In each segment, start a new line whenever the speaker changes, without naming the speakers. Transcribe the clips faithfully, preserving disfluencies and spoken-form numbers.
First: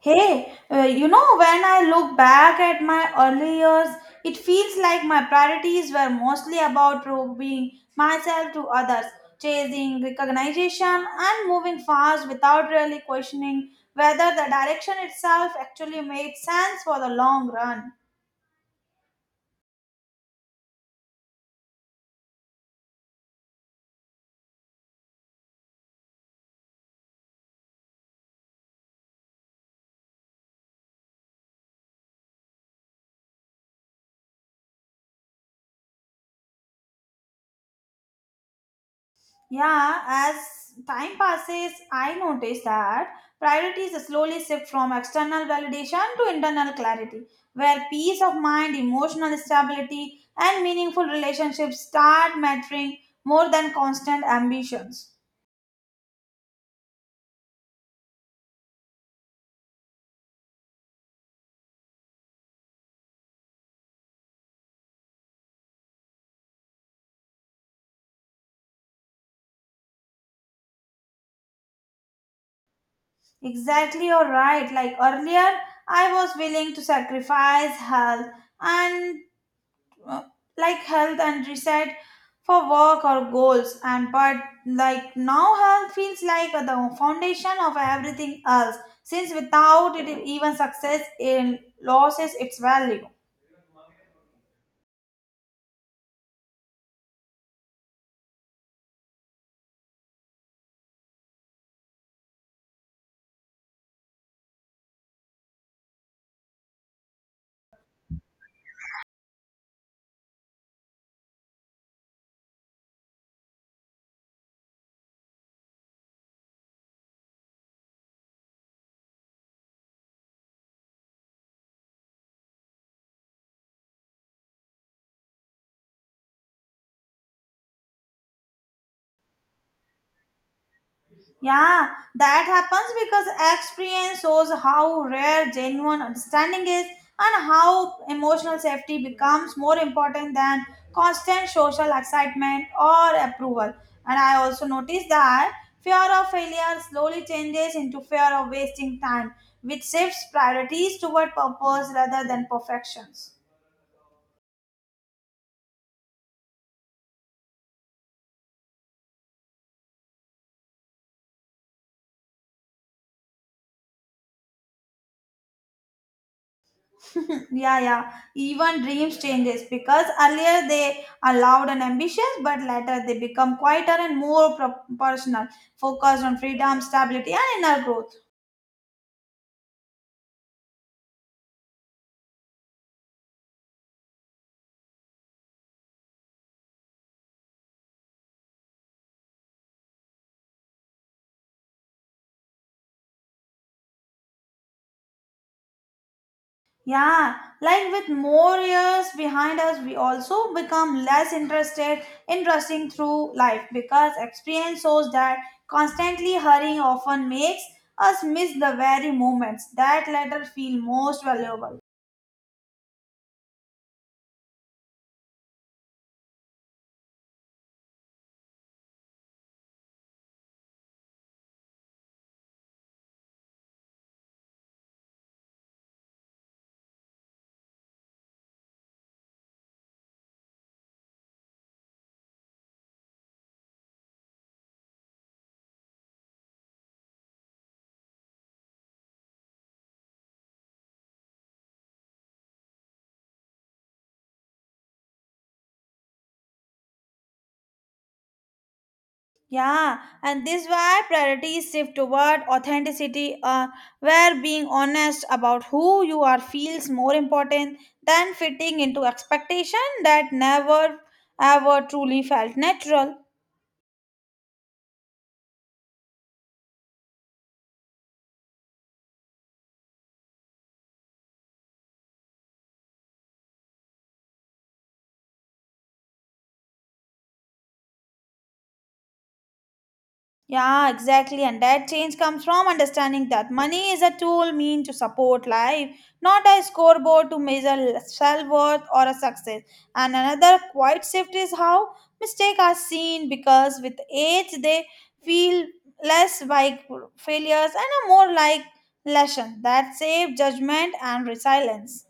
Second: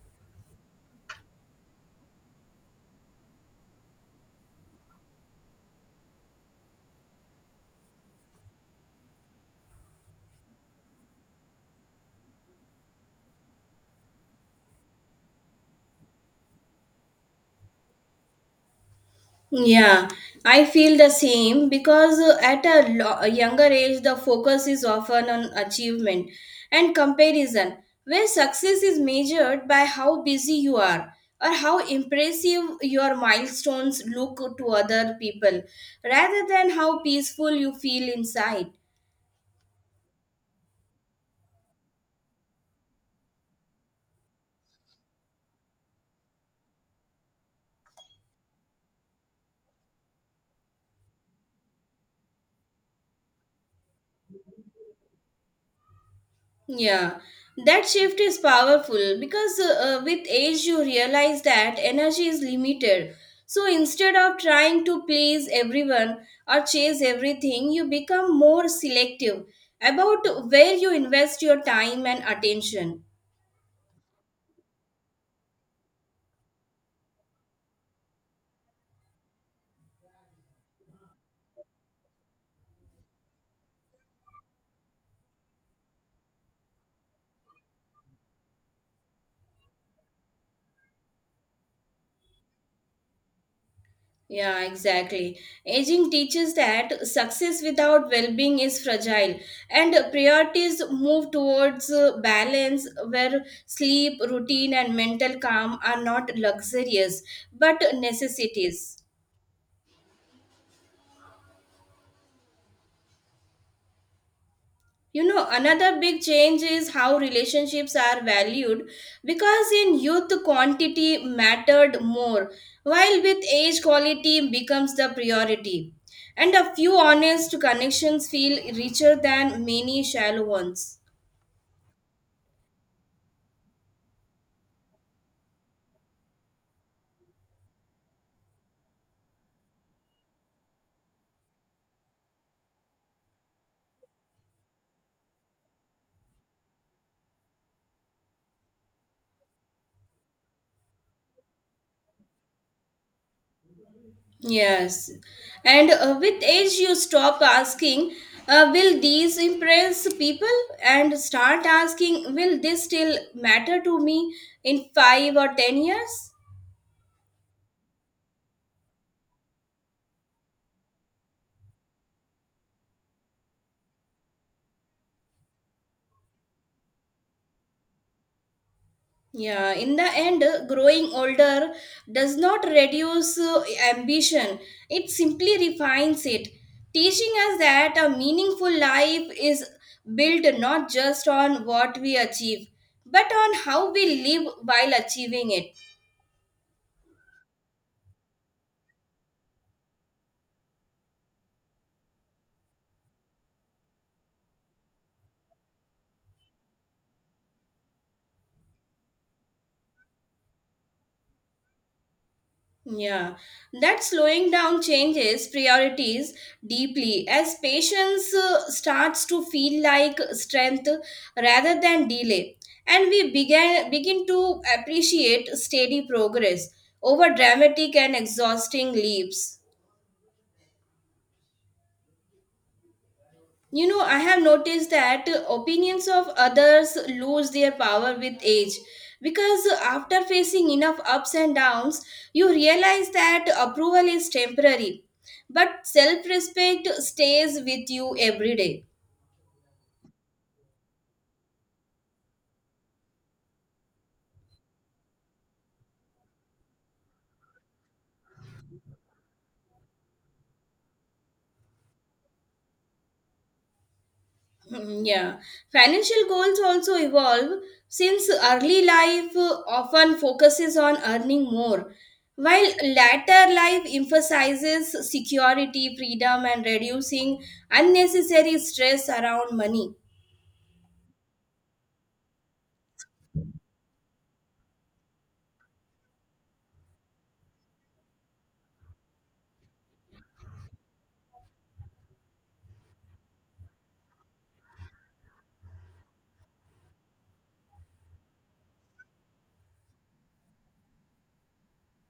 Hey, uh, you know, when I look back at my early years, it feels like my priorities were mostly about proving myself to others, chasing recognition, and moving fast without really questioning whether the direction itself actually made sense for the long run.
Yeah, I feel the same because uh, at a, lo- a younger age, the focus is often on achievement and comparison, where success is measured by how busy you are or how impressive your milestones look to other people rather than how peaceful you feel inside.
Yeah, as time passes, I notice that priorities slowly shift from external validation to internal clarity, where peace of mind, emotional stability, and meaningful relationships start mattering more than constant ambitions.
Yeah, that shift is powerful because uh, uh, with age you realize that energy is limited. So instead of trying to please everyone or chase everything, you become more selective about where you invest your time and attention.
Exactly, you're right. Like earlier, I was willing to sacrifice health and uh, like health and reset for work or goals and but like now health feels like the foundation of everything else since without it even success in loses its value.
Yeah, exactly. Aging teaches that success without well being is fragile, and priorities move towards uh, balance where sleep, routine, and mental calm are not luxurious but necessities. You know, another big change is how relationships are valued because in youth, quantity mattered more, while with age, quality becomes the priority. And a few honest connections feel richer than many shallow ones.
Yeah, that happens because experience shows how rare genuine understanding is and how emotional safety becomes more important than constant social excitement or approval. And I also noticed that fear of failure slowly changes into fear of wasting time, which shifts priorities toward purpose rather than perfections.
Yes. And uh, with age, you stop asking, uh, will these impress people? And start asking, will this still matter to me in five or ten years?
Yeah, yeah. Even dreams changes because earlier they are loud and ambitious, but later they become quieter and more pro- personal, focused on freedom, stability, and inner growth.
Yeah, in the end, uh, growing older does not reduce uh, ambition, it simply refines it, teaching us that a meaningful life is built not just on what we achieve, but on how we live while achieving it.
Yeah, like with more years behind us, we also become less interested in rushing through life because experience shows that constantly hurrying often makes us miss the very moments that later feel most valuable.
Yeah, that slowing down changes priorities deeply as patience uh, starts to feel like strength rather than delay, and we began begin to appreciate steady progress over dramatic and exhausting leaps. You know, I have noticed that opinions of others lose their power with age because after facing enough ups and downs, you realize that approval is temporary, but self respect stays with you every day.
Yeah, and this why priorities shift toward authenticity, uh, where being honest about who you are feels more important than fitting into expectation that never ever truly felt natural.
Mm, Yeah, financial goals also evolve since early life uh, often focuses on earning more, while later life emphasizes security, freedom, and reducing unnecessary stress around money.
Yeah, exactly. And that change comes from understanding that money is a tool meant to support life, not a scoreboard to measure self worth or a success. And another quiet shift is how mistakes are seen because with age they feel less like failures and are more like lesson that save judgment and resilience.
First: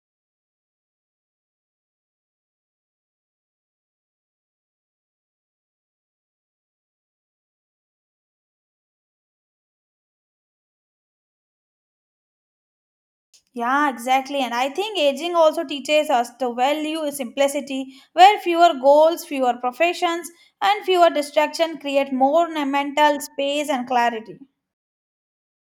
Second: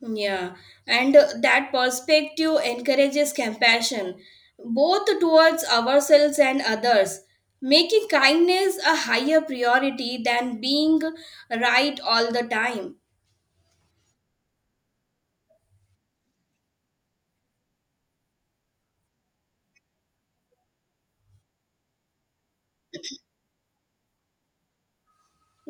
Hmm, Yeah, and uh, that perspective encourages compassion both towards ourselves and others, making kindness a higher priority than being right all the time.
Yeah, exactly. And I think aging also teaches us to value simplicity, where fewer goals, fewer professions, and fewer distractions create more na- mental space and clarity.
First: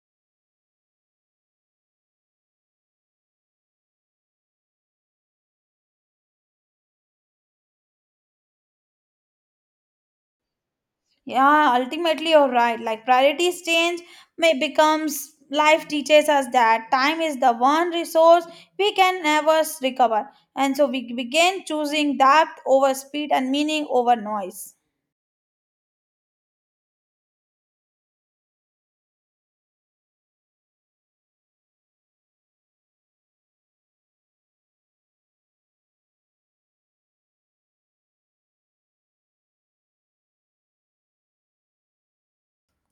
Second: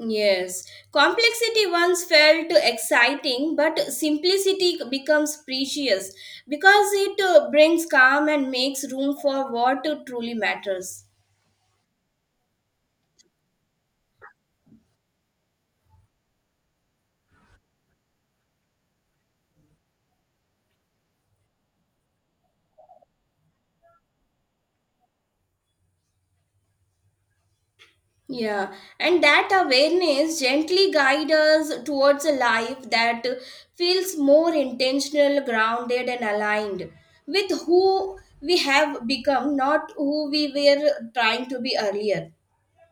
Yes, complexity once felt exciting, but simplicity becomes precious because it uh, brings calm and makes room for what truly matters.
Yeah, ultimately you're right. Like priorities change may becomes life teaches us that time is the one resource we can never s- recover. And so we begin choosing depth over speed and meaning over noise.
Yeah, and that awareness gently guides us towards a life that feels more intentional, grounded, and aligned with who we have become, not who we were trying to be earlier.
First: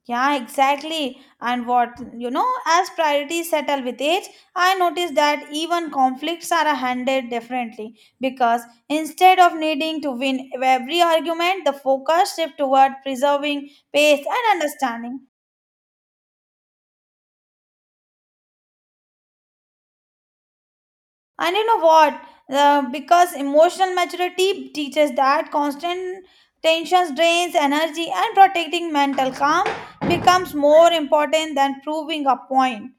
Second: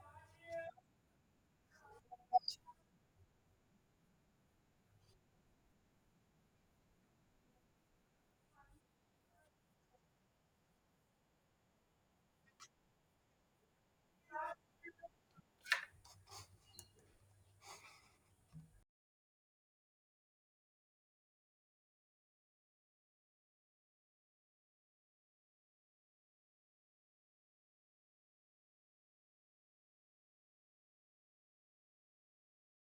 Yeah, exactly. And what, you know, as priorities settle with age, I noticed that even conflicts are handled differently because instead of needing to win every argument, the focus shifts toward preserving pace and understanding. And you know what? Uh, because emotional maturity teaches that constant tensions drains energy and protecting mental calm becomes more important than proving a point.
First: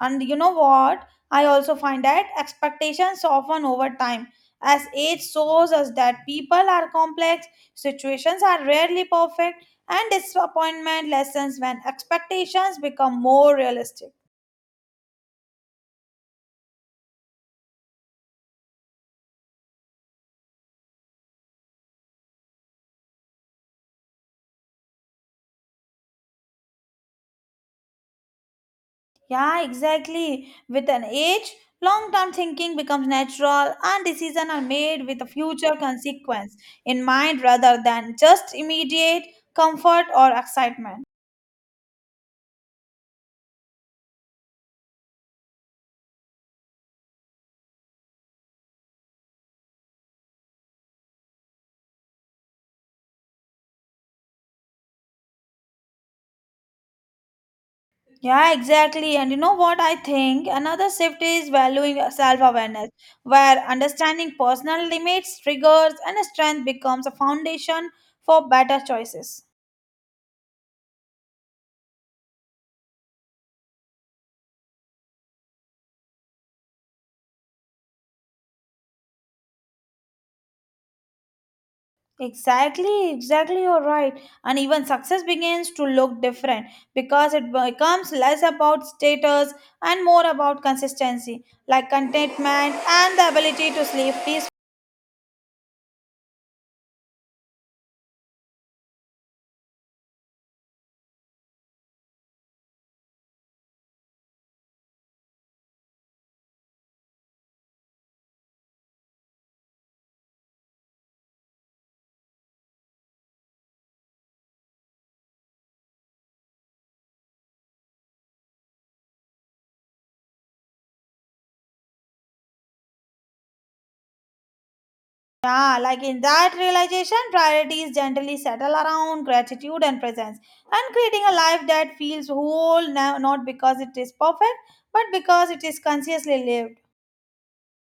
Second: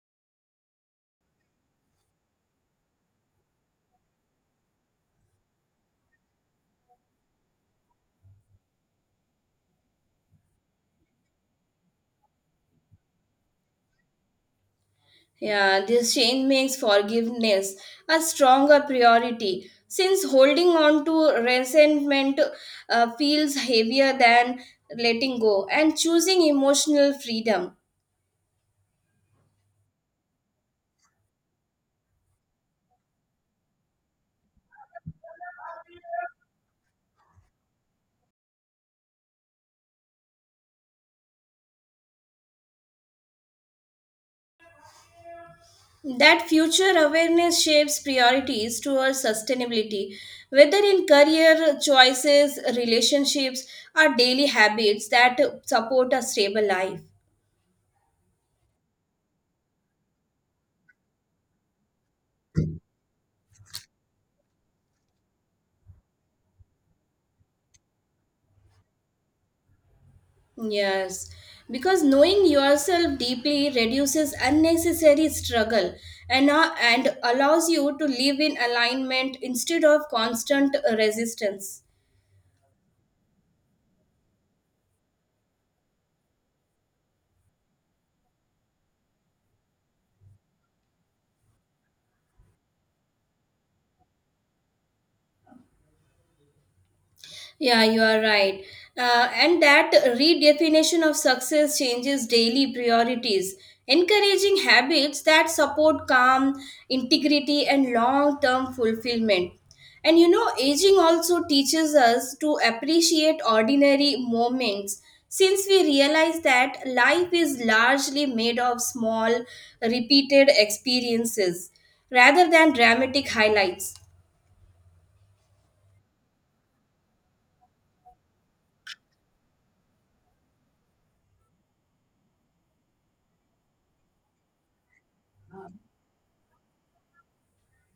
And you know what? I also find that expectations soften over time. As age shows us that people are complex, situations are rarely perfect, and disappointment lessens when expectations become more realistic.
Yeah, this change makes forgiveness a stronger priority since holding on to resentment uh, feels heavier than letting go and choosing emotional freedom.
Yeah, exactly. With an age, long term thinking becomes natural and decisions are made with a future consequence in mind rather than just immediate comfort or excitement.
That future awareness shapes priorities towards sustainability, whether in career choices, relationships, or daily habits that support a stable life.
Yeah, exactly. And you know what I think? Another shift is valuing self awareness, where understanding personal limits, triggers, and strength becomes a foundation for better choices.
Yes, because knowing yourself deeply reduces unnecessary struggle and, uh, and allows you to live in alignment instead of constant uh, resistance.
Exactly, exactly. You're right. And even success begins to look different because it becomes less about status and more about consistency, like contentment and the ability to sleep peacefully.
Yeah, you are right. Uh, and that redefinition of success changes daily priorities, encouraging habits that support calm, integrity, and long term fulfillment. And you know, aging also teaches us to appreciate ordinary moments since we realize that life is largely made of small, repeated experiences rather than dramatic highlights.
Yeah, like in that realization, priorities gently settle around gratitude and presence and creating a life that feels whole, no- not because it is perfect, but because it is consciously lived.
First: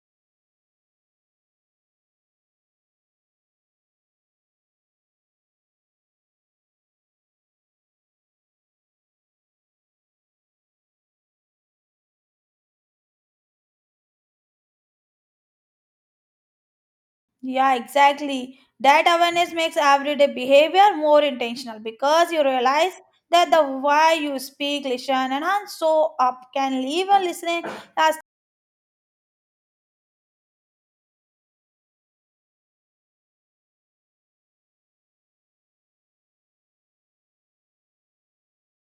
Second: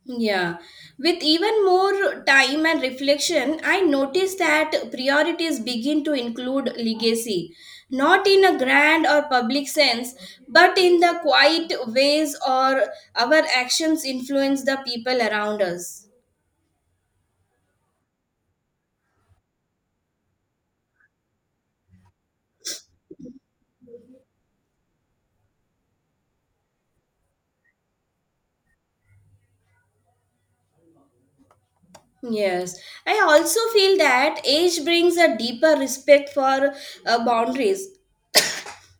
Yeah, with even more time and reflection, I noticed that priorities begin to include legacy, not in a grand or public sense, but in the quiet ways or our actions influence the people around us.
Yeah, exactly. That awareness makes everyday behavior more intentional because you realize that the why you speak, listen, and how show up can even listening, uh,
Yes, I also feel that age brings a deeper respect for uh, boundaries,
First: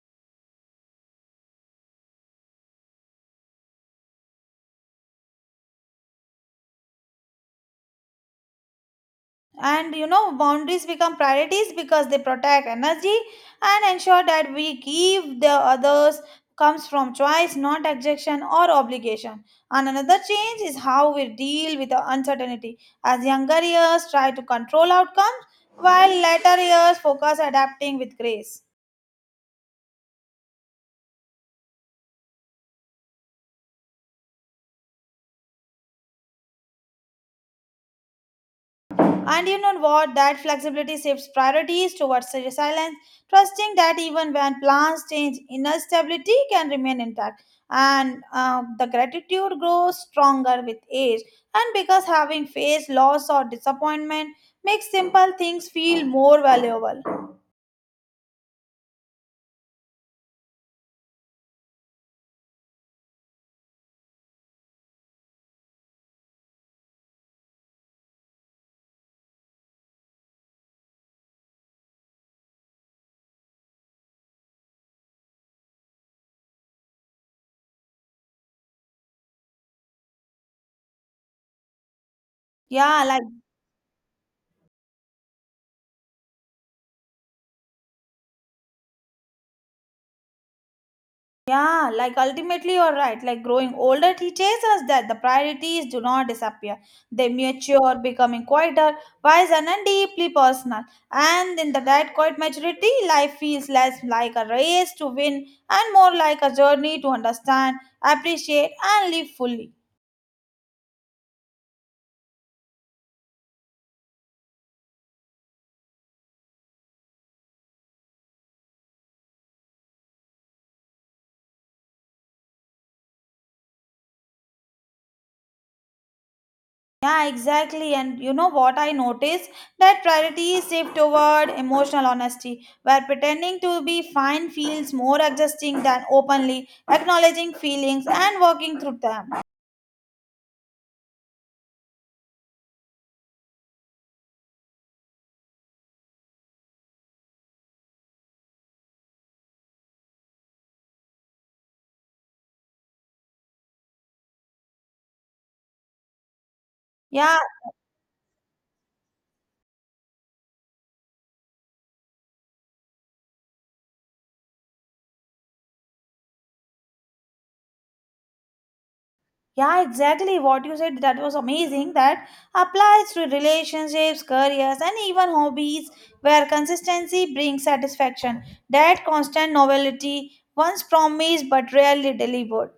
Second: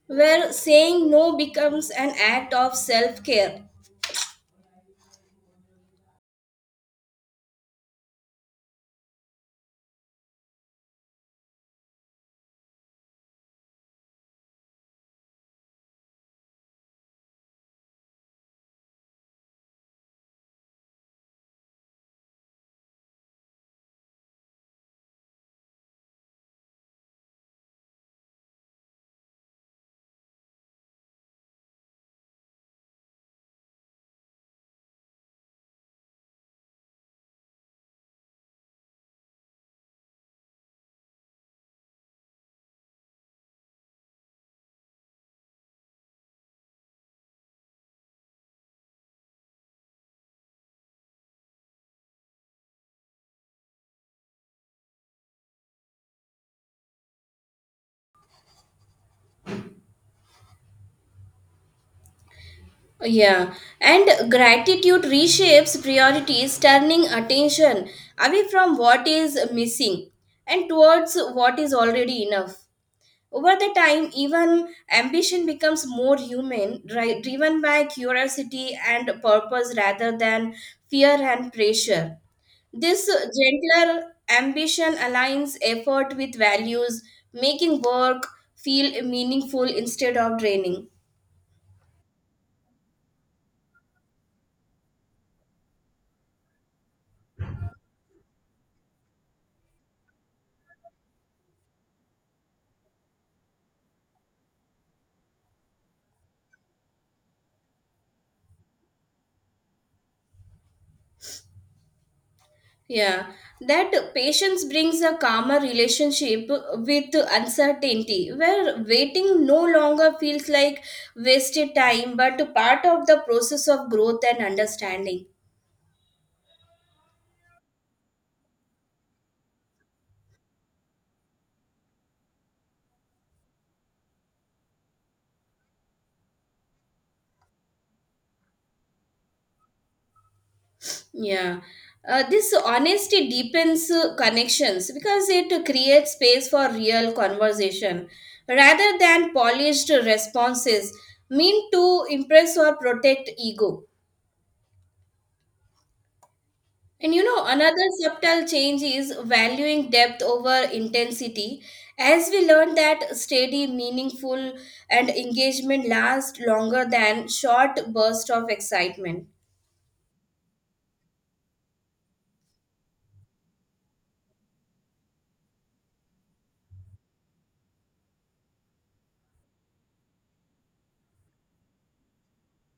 where saying no becomes an act of self care.
and you know boundaries become priorities because they protect energy and ensure that we give the others comes from choice not objection or obligation and another change is how we deal with the uncertainty as younger years try to control outcomes while later years focus adapting with grace. And you know what? That flexibility shifts priorities towards resilience, trusting that even when plans change, inner stability can remain intact. And uh, the gratitude grows stronger with age. And because having faced loss or disappointment makes simple things feel more valuable.
Yeah, and gratitude reshapes priorities, turning attention away from what is missing and towards what is already enough. Over the time, even ambition becomes more human, dri- driven by curiosity and purpose rather than fear and pressure.
Yeah,
This
like
gentler ambition aligns effort with values, making work feel meaningful instead of draining.
Yeah, like ultimately you're right. Like growing older teaches us that the priorities do not disappear. They mature, becoming quieter, wiser, and deeply personal. And in the that quiet maturity, life feels less like a race to win and more like a journey to understand, appreciate, and live fully.
Yeah, that patience brings a calmer relationship with uncertainty, where waiting no longer feels like wasted time but part of the process of growth and understanding.
Yeah, exactly. And you know what I noticed? That priorities shift toward emotional honesty, where pretending to be fine feels more adjusting than openly acknowledging feelings and working through them.
Yeah. Uh, this honesty deepens uh, connections because it creates space for real conversation rather than polished responses meant to impress or protect ego. And you
Yeah,
know, another subtle change is valuing depth over intensity. As we learn that steady, meaningful, and engagement last longer than short bursts of excitement.
yeah, exactly. What you said that was amazing. That applies to relationships, careers, and even hobbies, where consistency brings satisfaction. That constant novelty, once promised but rarely delivered.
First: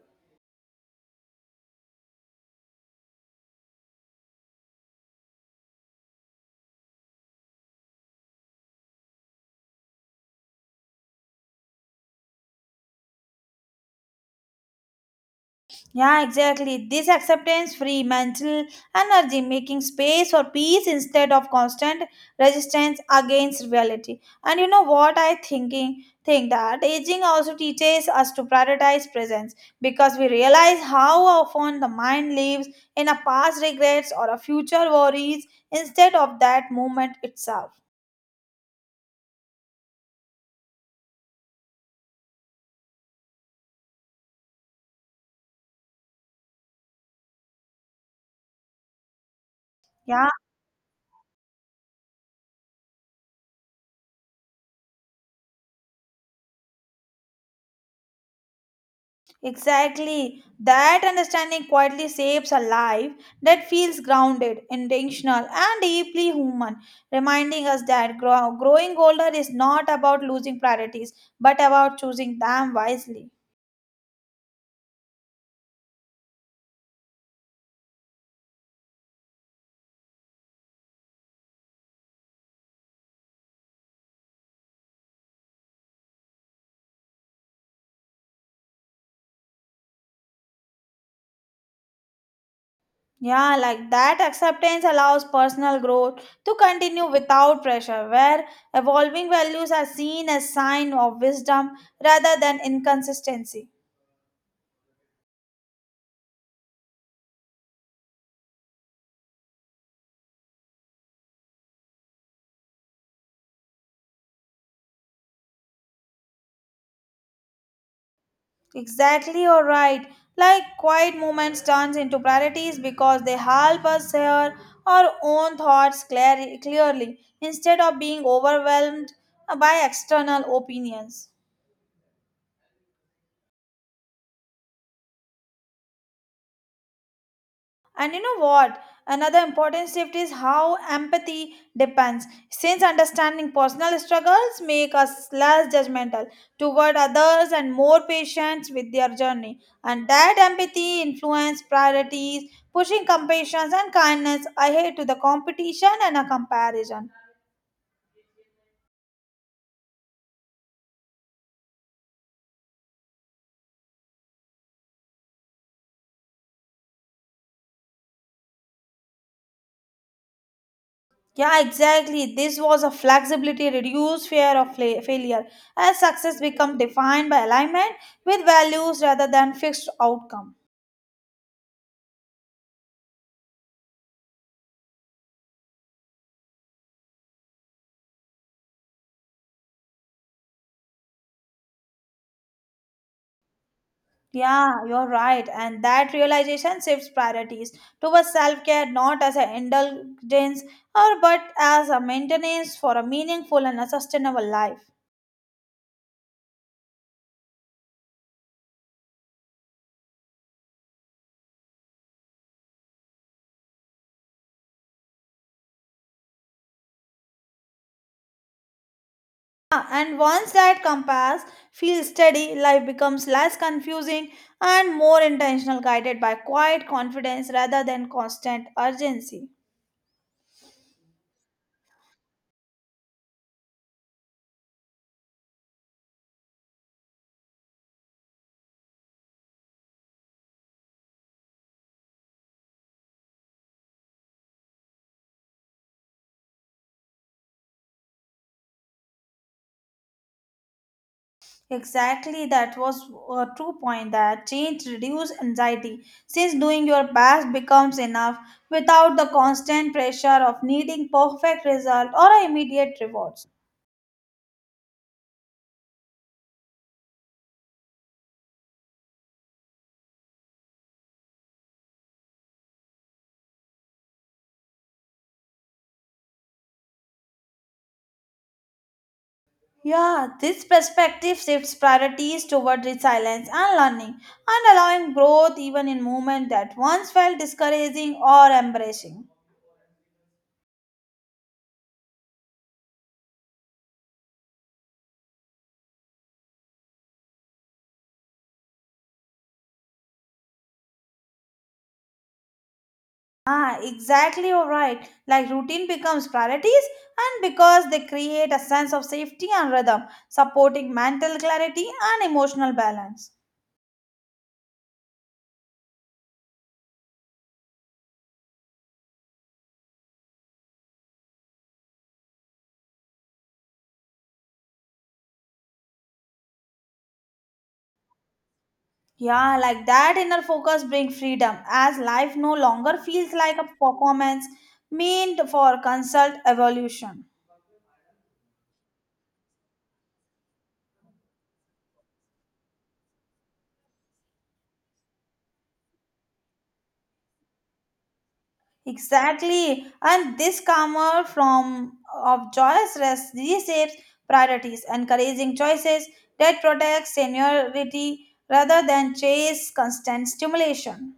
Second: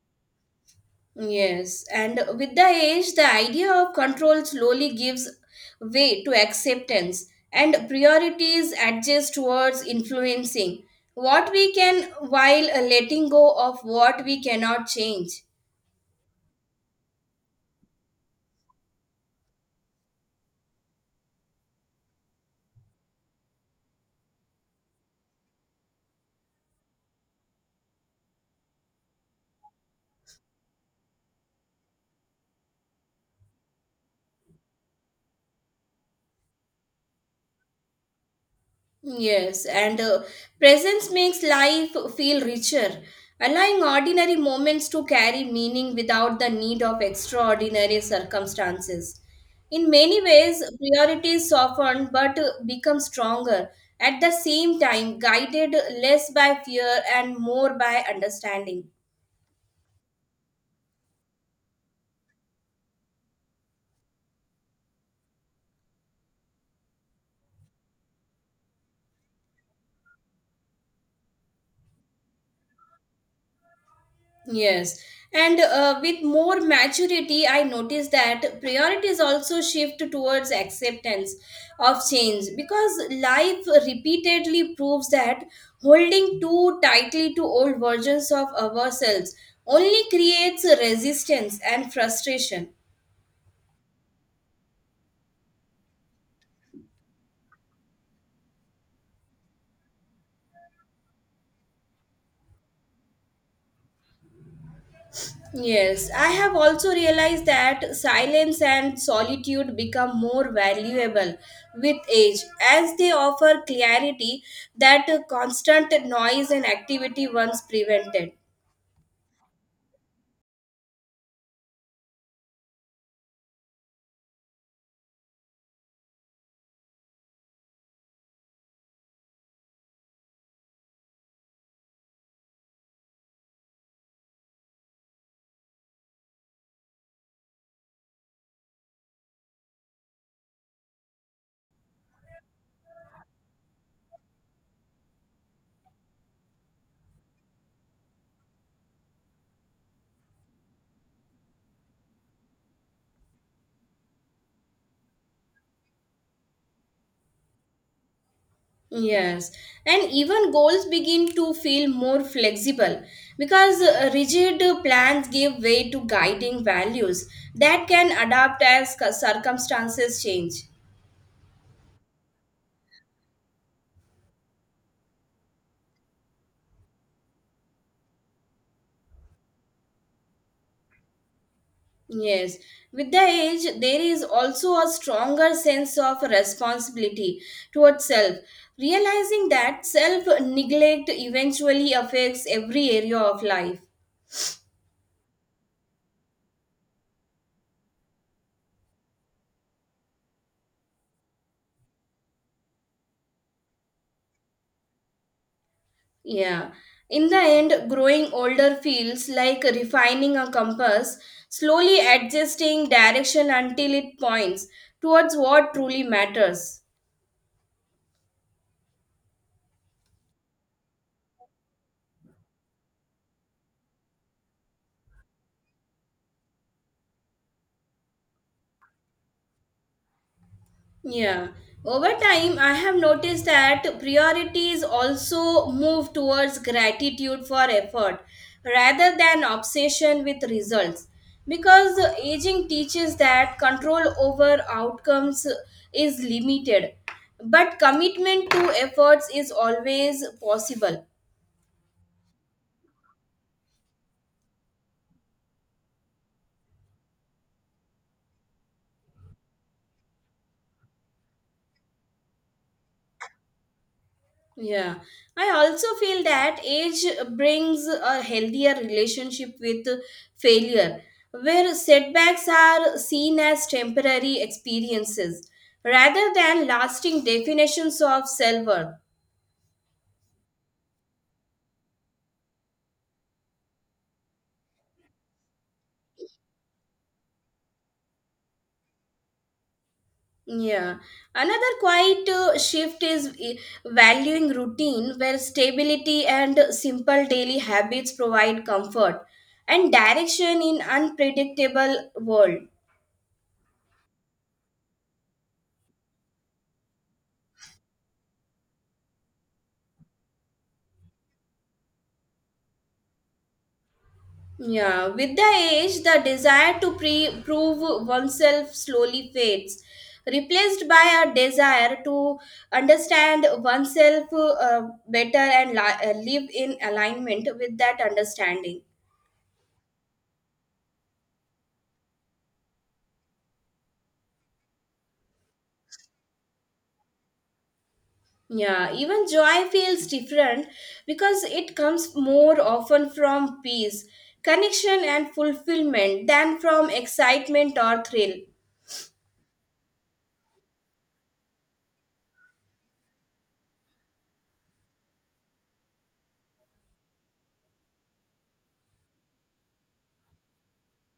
Yes, and with the age, the idea of control slowly gives way to acceptance, and priorities adjust towards influencing what we can while letting go of what we cannot change.
Yeah, exactly. This acceptance free mental energy, making space for peace instead of constant resistance against reality. And you know what I thinking think that aging also teaches us to prioritize presence because we realize how often the mind lives in a past regrets or a future worries instead of that moment itself.
Yes, and uh, presence makes life feel richer, allowing ordinary moments to carry meaning without the need of extraordinary circumstances. In many
Yeah.
ways, priorities soften but uh, become stronger, at the same time, guided less by fear and more by understanding.
Exactly. That understanding quietly shapes a life that feels grounded, intentional, and deeply human, reminding us that grow- growing older is not about losing priorities, but about choosing them wisely.
Yes. And uh, with more maturity, I notice that priorities also shift towards acceptance of change because life repeatedly proves that holding too tightly to old versions of ourselves only creates resistance and frustration.
Yeah, like that acceptance allows personal growth to continue without pressure, where evolving values are seen as sign of wisdom rather than inconsistency.
Yes, I have also realized that silence and solitude become more valuable with age as they offer clarity that uh, constant noise and activity once prevented.
Exactly, you're right. Like quiet moments turns into priorities because they help us hear our own thoughts clar- clearly instead of being overwhelmed by external opinions. And you know what? Another important shift is how empathy depends. Since understanding personal struggles make us less judgmental toward others and more patient with their journey. And that empathy influence priorities, pushing compassion and kindness ahead to the competition and a comparison.
Yes, and even goals begin to feel more flexible because uh, rigid uh, plans give way to guiding values that can adapt as circumstances change.
Yeah, exactly. This was a flexibility, reduced fear of fla- failure, as success become defined by alignment with values rather than fixed outcome.
Yes, with the age, there is also a stronger sense of responsibility towards self, realizing that self neglect eventually affects every area of life.
Yeah, you're right. And that realization shifts priorities towards self care not as an indulgence or but as a maintenance for a meaningful and a sustainable life.
Yeah, in the end, growing older feels like refining a compass, slowly adjusting direction until it points towards what truly matters.
Yeah, and once that compass feels steady, life becomes less confusing and more intentional, guided by quiet confidence rather than constant urgency.
Yeah. Over time, I have noticed that priorities also move towards gratitude for effort rather than obsession with results. Because aging teaches that control over outcomes is limited, but commitment to efforts is always possible.
Exactly, that was a true point that change reduces anxiety since doing your best becomes enough without the constant pressure of needing perfect result or immediate rewards.
Yeah, I also feel that age brings a healthier relationship with failure, where setbacks are seen as temporary experiences rather than lasting definitions of self worth.
Yeah, this perspective shifts priorities toward resilience and learning and allowing growth even in moments that once felt discouraging or embarrassing.
Yeah, another quiet uh, shift is eh, valuing routine, where stability and simple daily habits provide comfort and direction in unpredictable world.
Ah, exactly, you're right. Like routine becomes priorities, and because they create a sense of safety and rhythm, supporting mental clarity and emotional balance.
Yeah, with the age, the desire to pre- prove oneself slowly fades, replaced by a desire to understand oneself uh, better and li- uh, live in alignment with that understanding.
Yeah, like that inner focus brings freedom as life no longer feels like a performance meant for consult evolution.
Yeah, even joy feels different because it comes more often from peace, connection, and fulfillment than from excitement or thrill.
Exactly. And this karma from of joyous rest reshapes priorities, encouraging choices that protect seniority rather than chase constant stimulation.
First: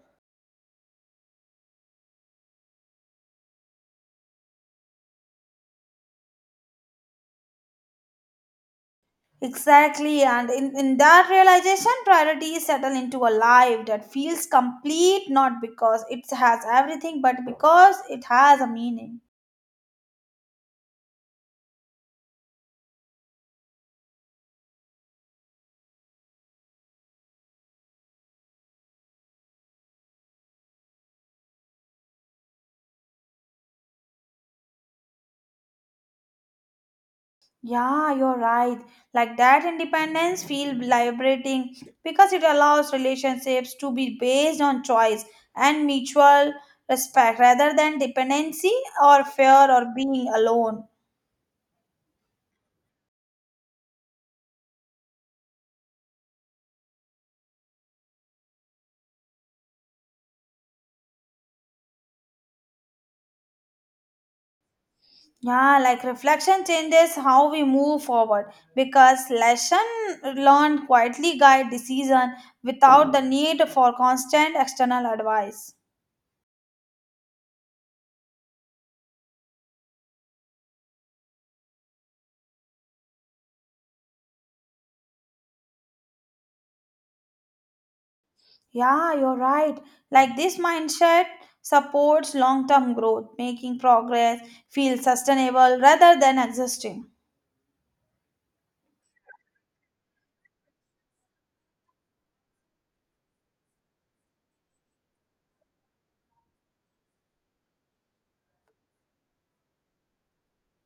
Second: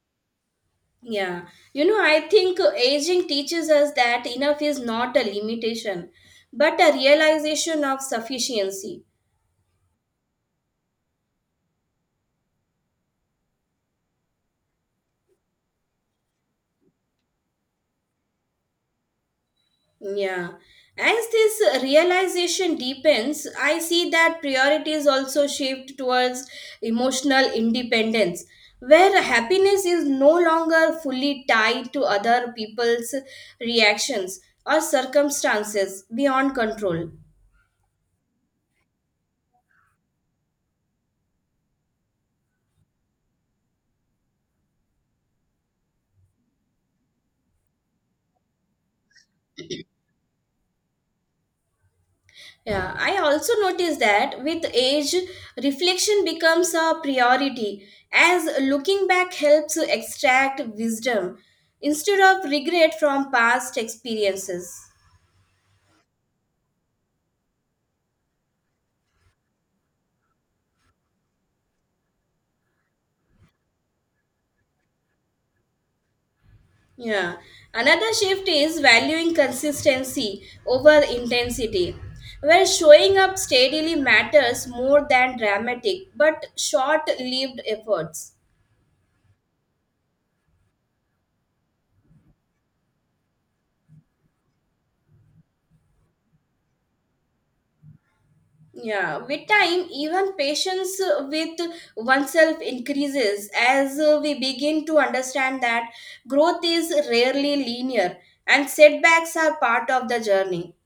Yeah, you know, I think aging teaches us that enough is not a limitation, but a realization of sufficiency.
Exactly. And in, in that realization, priorities settle into a life that feels complete not because it has everything, but because it has a meaning.
Yeah, as this realization deepens, I see that priorities also shift towards emotional independence, where happiness is no longer fully tied to other people's reactions or circumstances beyond control.
Yeah, you're right. Like that independence feel liberating because it allows relationships to be based on choice and mutual respect rather than dependency or fear or being alone.
Yeah, I also noticed that with age, reflection becomes a priority as looking back helps to extract wisdom instead of regret from past experiences.
Yeah, like reflection changes how we move forward because lesson learned quietly guide decision without the need for constant external advice.
Yeah, another shift is valuing consistency over intensity, where showing up steadily matters more than dramatic but short lived efforts.
Yeah, you're right. Like this mindset supports long term growth, making progress feel sustainable rather than existing.
Yeah, with time, even patience uh, with oneself increases as uh, we begin to understand that growth is rarely linear and setbacks are part of the journey.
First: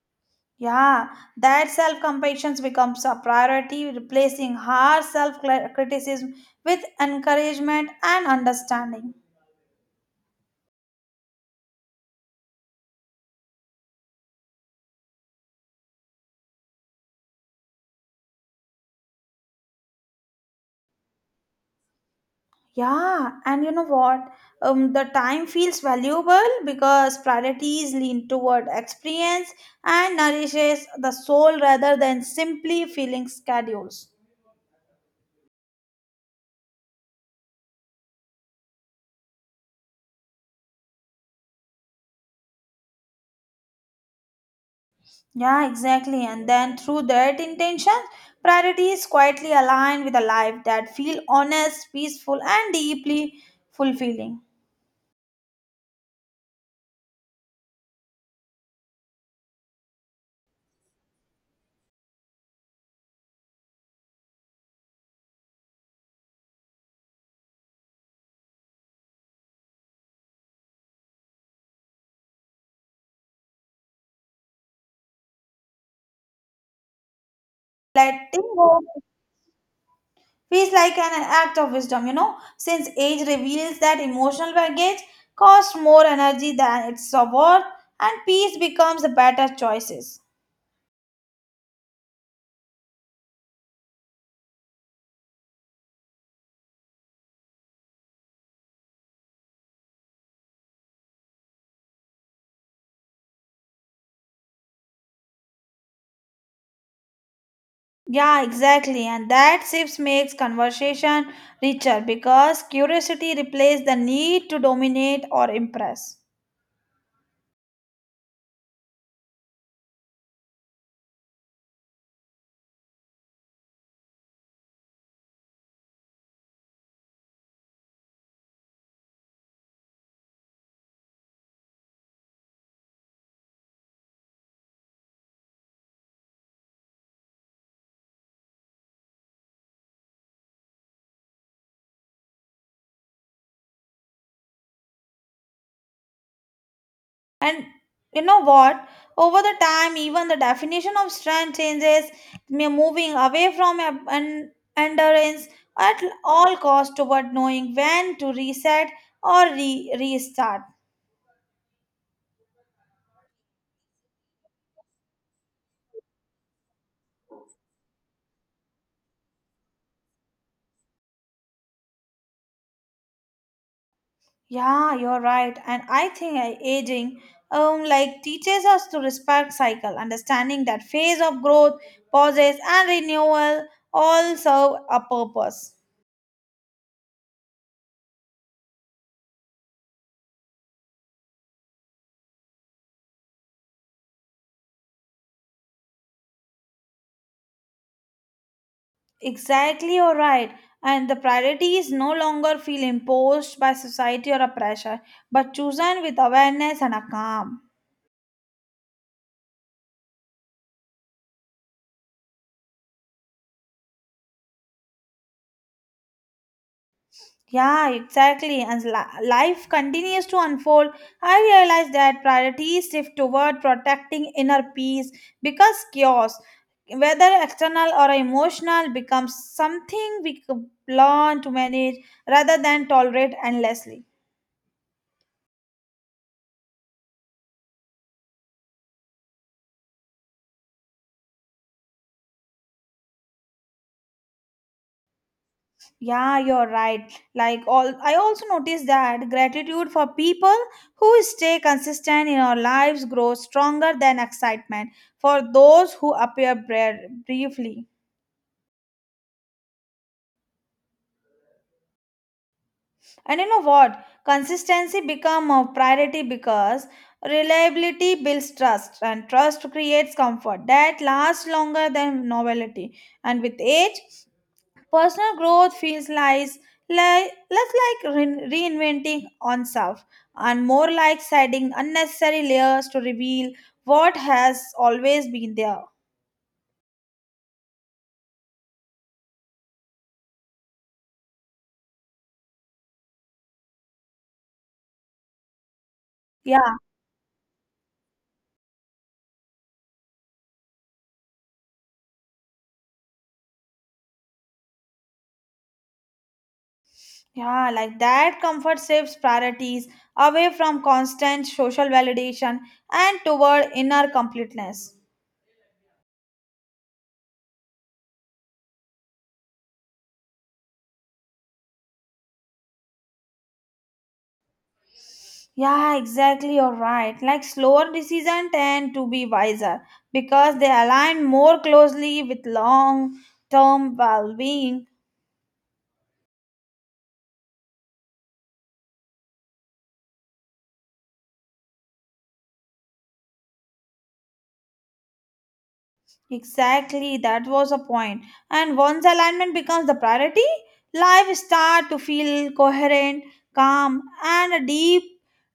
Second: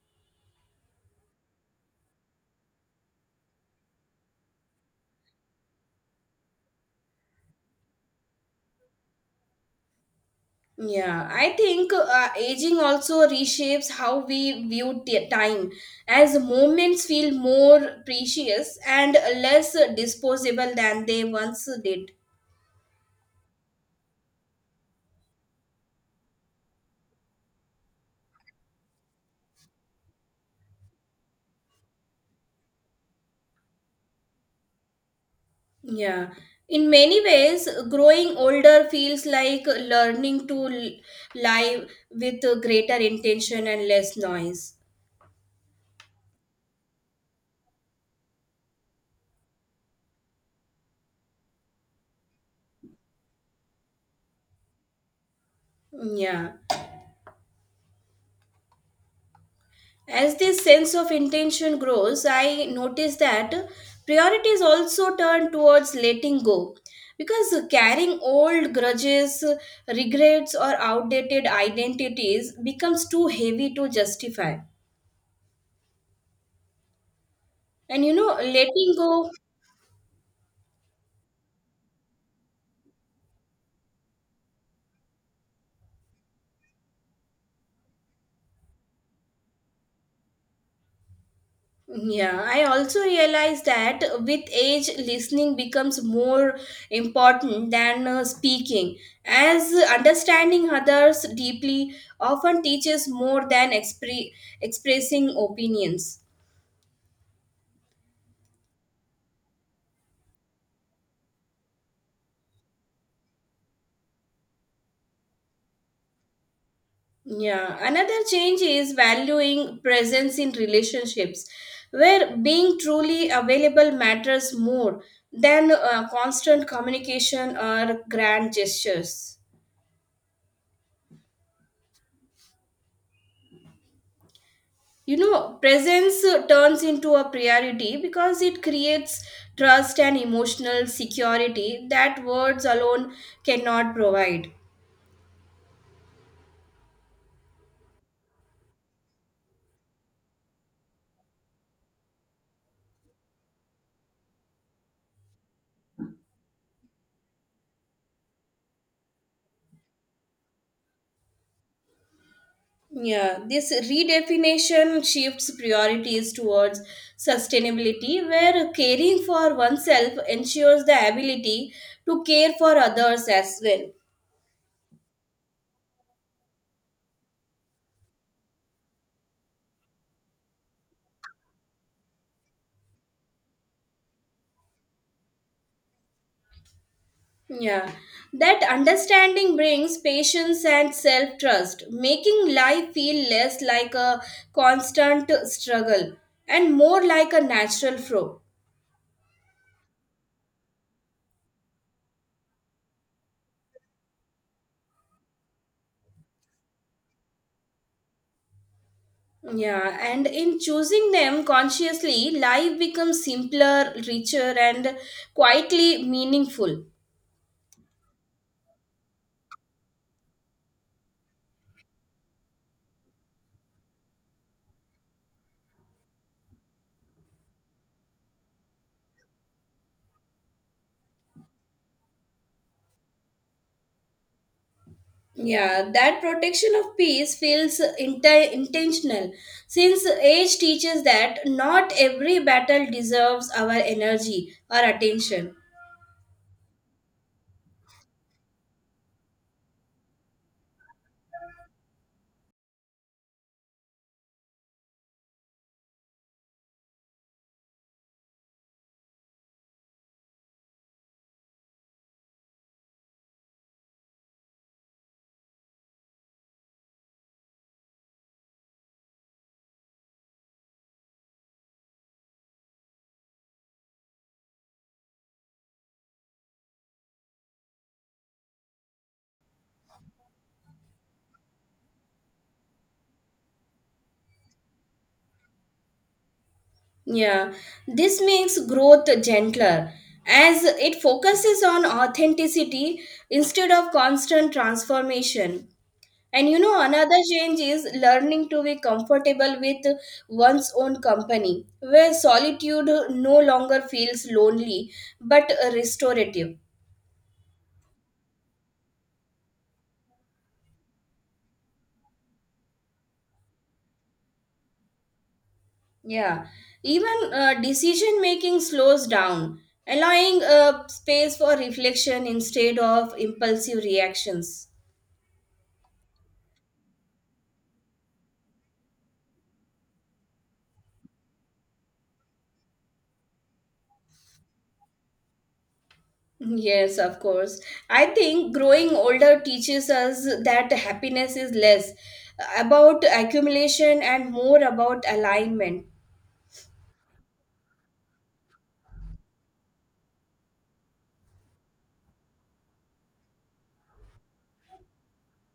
Yeah, that self compassion becomes a priority, replacing harsh self criticism with encouragement and understanding.
Yeah, I think uh, aging also reshapes how we view t- time as moments feel more precious and less disposable than they once did.
Yeah, and you know what? Um, the time feels valuable because priorities lean toward experience and nourishes the soul rather than simply filling schedules.
Yeah, in many ways, growing older feels like learning to l- live with a greater intention and less noise.
Yeah, exactly. And then through that intention, priorities quietly align with a life that feel honest, peaceful, and deeply fulfilling.
Yeah, as this sense of intention grows, I notice that priorities also turn towards letting go because carrying old grudges, regrets, or outdated identities becomes too heavy to justify. And you know,
Letting go
letting go.
feels like an act of wisdom, you know, since age reveals that emotional baggage costs more energy than it's worth, and peace becomes the better choices.
Yeah, I also realize that with age, listening becomes more important than uh, speaking, as understanding others deeply often teaches more than expre- expressing opinions.
Yeah, exactly. And that shift makes conversation richer because curiosity replaces the need to dominate or impress.
Yeah, another change is valuing presence in relationships, where being truly available matters more than uh, constant communication or grand gestures. You know, presence uh, turns into a priority because it creates trust and emotional security that words alone cannot provide.
And you know what? Over the time, even the definition of strength changes, me moving away from ab- an endurance at all cost toward knowing when to reset or re- restart.
Yeah, this redefinition shifts priorities towards sustainability where caring for oneself ensures the ability to care for others as well.
Yeah, you're right. And I think I- aging um like teaches us to respect cycle, understanding that phase of growth, pauses and renewal all serve a purpose.
Yeah, that understanding brings patience and self trust, making life feel less like a constant struggle and more like a natural flow.
Exactly, you're right. And the priorities no longer feel imposed by society or a pressure, but chosen with awareness and a calm.
Yeah, and in choosing them consciously, life becomes simpler, richer, and quietly meaningful.
Yeah, exactly. As li- life continues to unfold, I realize that priorities shift toward protecting inner peace because chaos, whether external or emotional, becomes something we c- learn to manage rather than tolerate endlessly.
Yeah, that protection of peace feels inti- intentional since age teaches that not every battle deserves our energy or attention.
Yeah, you're right. Like all I also noticed that gratitude for people who stay consistent in our lives grows stronger than excitement for those who appear bra- briefly. And you know what? Consistency become a priority because reliability builds trust and trust creates comfort that lasts longer than novelty. And with age, personal growth feels lies, like less like re- reinventing oneself and more like shedding unnecessary layers to reveal what has always been there.
Yeah, this makes growth gentler as it focuses on authenticity instead of constant transformation. And you
Yeah,
know, another change is learning to be comfortable with one's own company, where solitude no longer feels lonely but restorative.
yeah, like that comfort shifts priorities away from constant social validation and toward inner completeness.
Yeah, even uh, decision making slows down, allowing uh, space for reflection instead of impulsive reactions.
Yeah, exactly, you're right. Like slower decisions tend to be wiser because they align more closely with long term well being.
Yes, of course. I think growing older teaches us that happiness is less about accumulation and more about alignment.
Exactly, that was a point. And once alignment becomes the priority, life start to feel coherent, calm, and a deep,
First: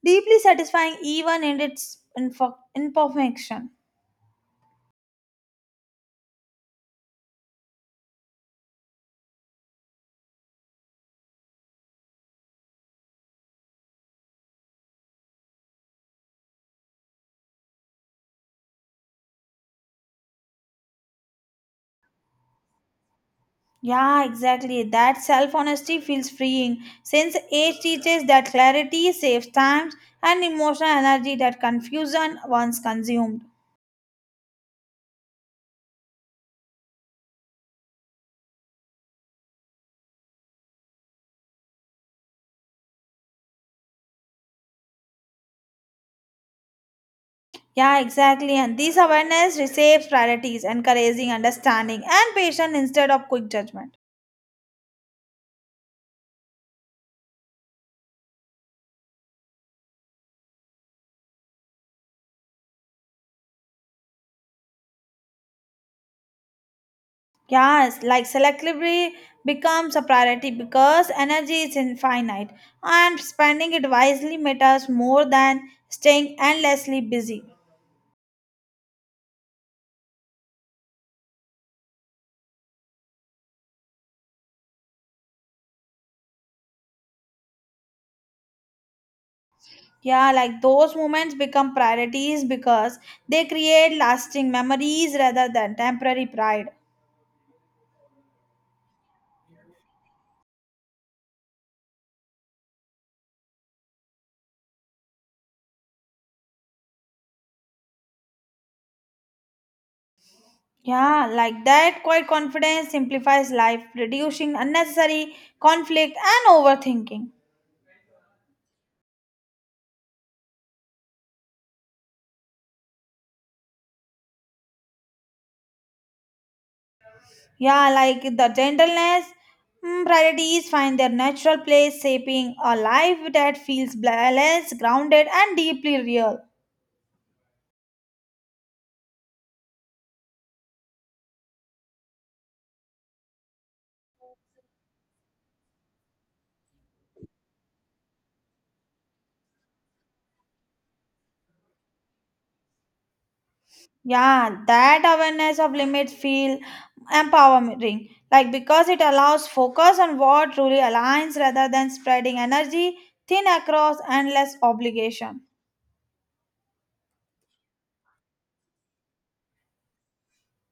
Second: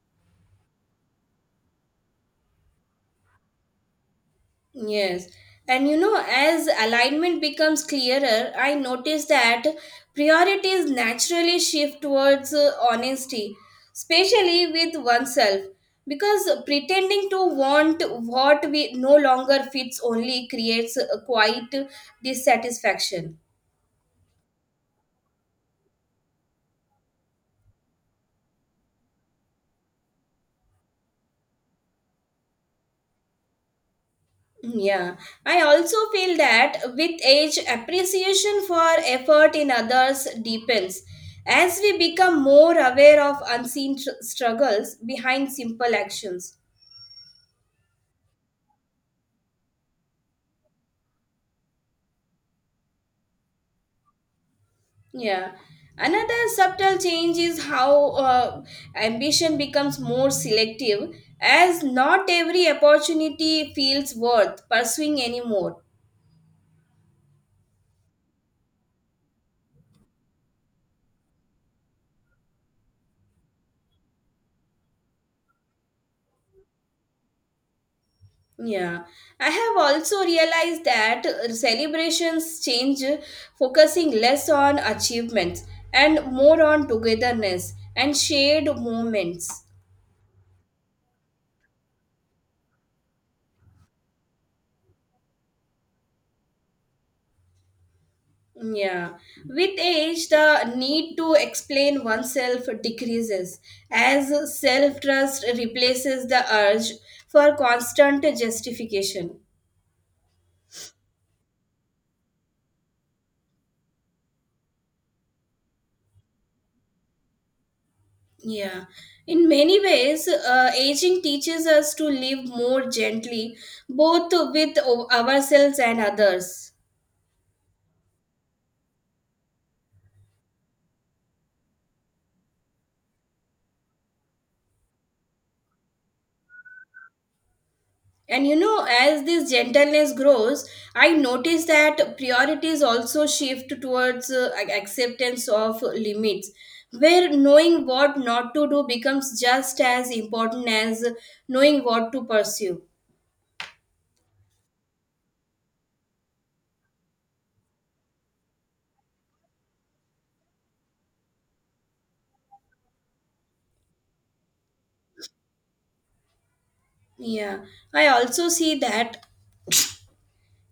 deeply satisfying even in its info- imperfection.
Yes. And you know, as alignment becomes clearer, I notice that priorities naturally shift towards uh, honesty, especially with oneself, because pretending to want what we no longer fits only creates a quiet dissatisfaction.
Yeah, exactly. That self honesty feels freeing since age teaches that clarity saves time and emotional energy that confusion once consumed.
Mm, Yeah, I also feel that with age, appreciation for effort in others deepens. As we become more aware of unseen tr- struggles behind simple actions.
Yeah, exactly. And this awareness receives priorities, encouraging understanding and patience instead of quick judgment.
Yeah. Another subtle change is how uh, ambition becomes more selective, as not every opportunity feels worth pursuing anymore.
Yes, like selectively becomes a priority because energy is infinite and spending it wisely matters more than staying endlessly busy.
Yeah, I have also realized that uh, celebrations change, uh, focusing less on achievements and more on togetherness and shared moments.
Yeah, like those moments become priorities because they create lasting memories rather than temporary pride.
Yeah, with age, the need to explain oneself decreases as self trust replaces the urge for constant justification.
Yeah, like that quiet confidence simplifies life, reducing unnecessary conflict and overthinking.
Yeah, in many ways, uh, aging teaches us to live more gently, both with o- ourselves and others.
Yeah, like the gentleness, mm, priorities find their natural place, shaping a life that feels balanced, grounded, and deeply real.
And you know, as this gentleness grows, I notice that priorities also shift towards uh, ac- acceptance of limits, where knowing what not to do becomes just as important as knowing what to pursue.
Yeah, that awareness of limits feel empowering, like because it allows focus on what truly aligns rather than spreading energy thin across endless obligation.
Yeah, I also see that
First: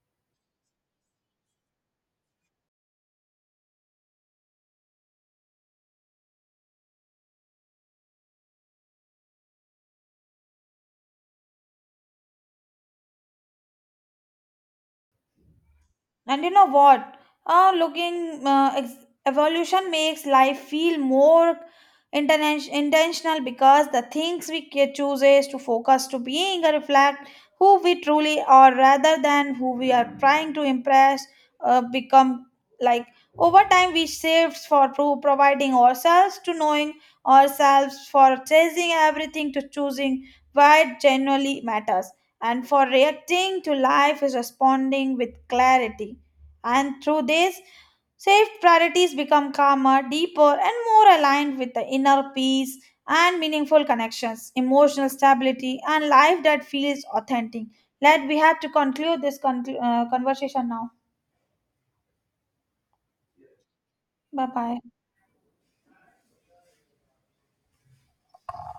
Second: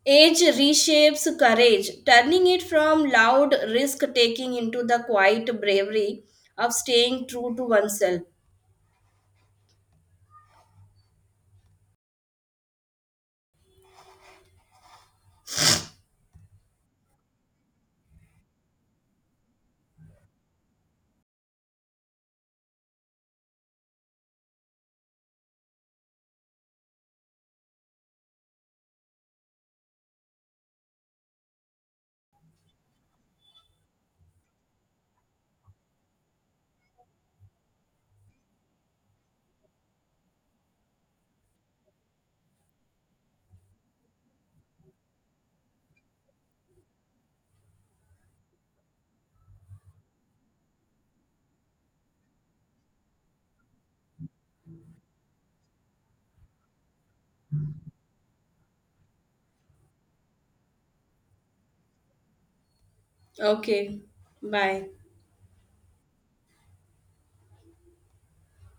Age reshapes courage, turning it from loud risk taking into the quiet bravery of staying true to oneself.
And you know what? Uh, looking uh, ex- evolution makes life feel more interna- intentional because the things we ca- choose is to focus to being a reflect who we truly are rather than who we are trying to impress uh, become like over time we shift for pro- providing ourselves to knowing ourselves for chasing everything to choosing what genuinely matters and for reacting to life is responding with clarity and through this, saved priorities become calmer, deeper, and more aligned with the inner peace and meaningful connections, emotional stability, and life that feels authentic. Let we have to conclude this conclu- uh, conversation now.
Okay,
Bye bye.
bye.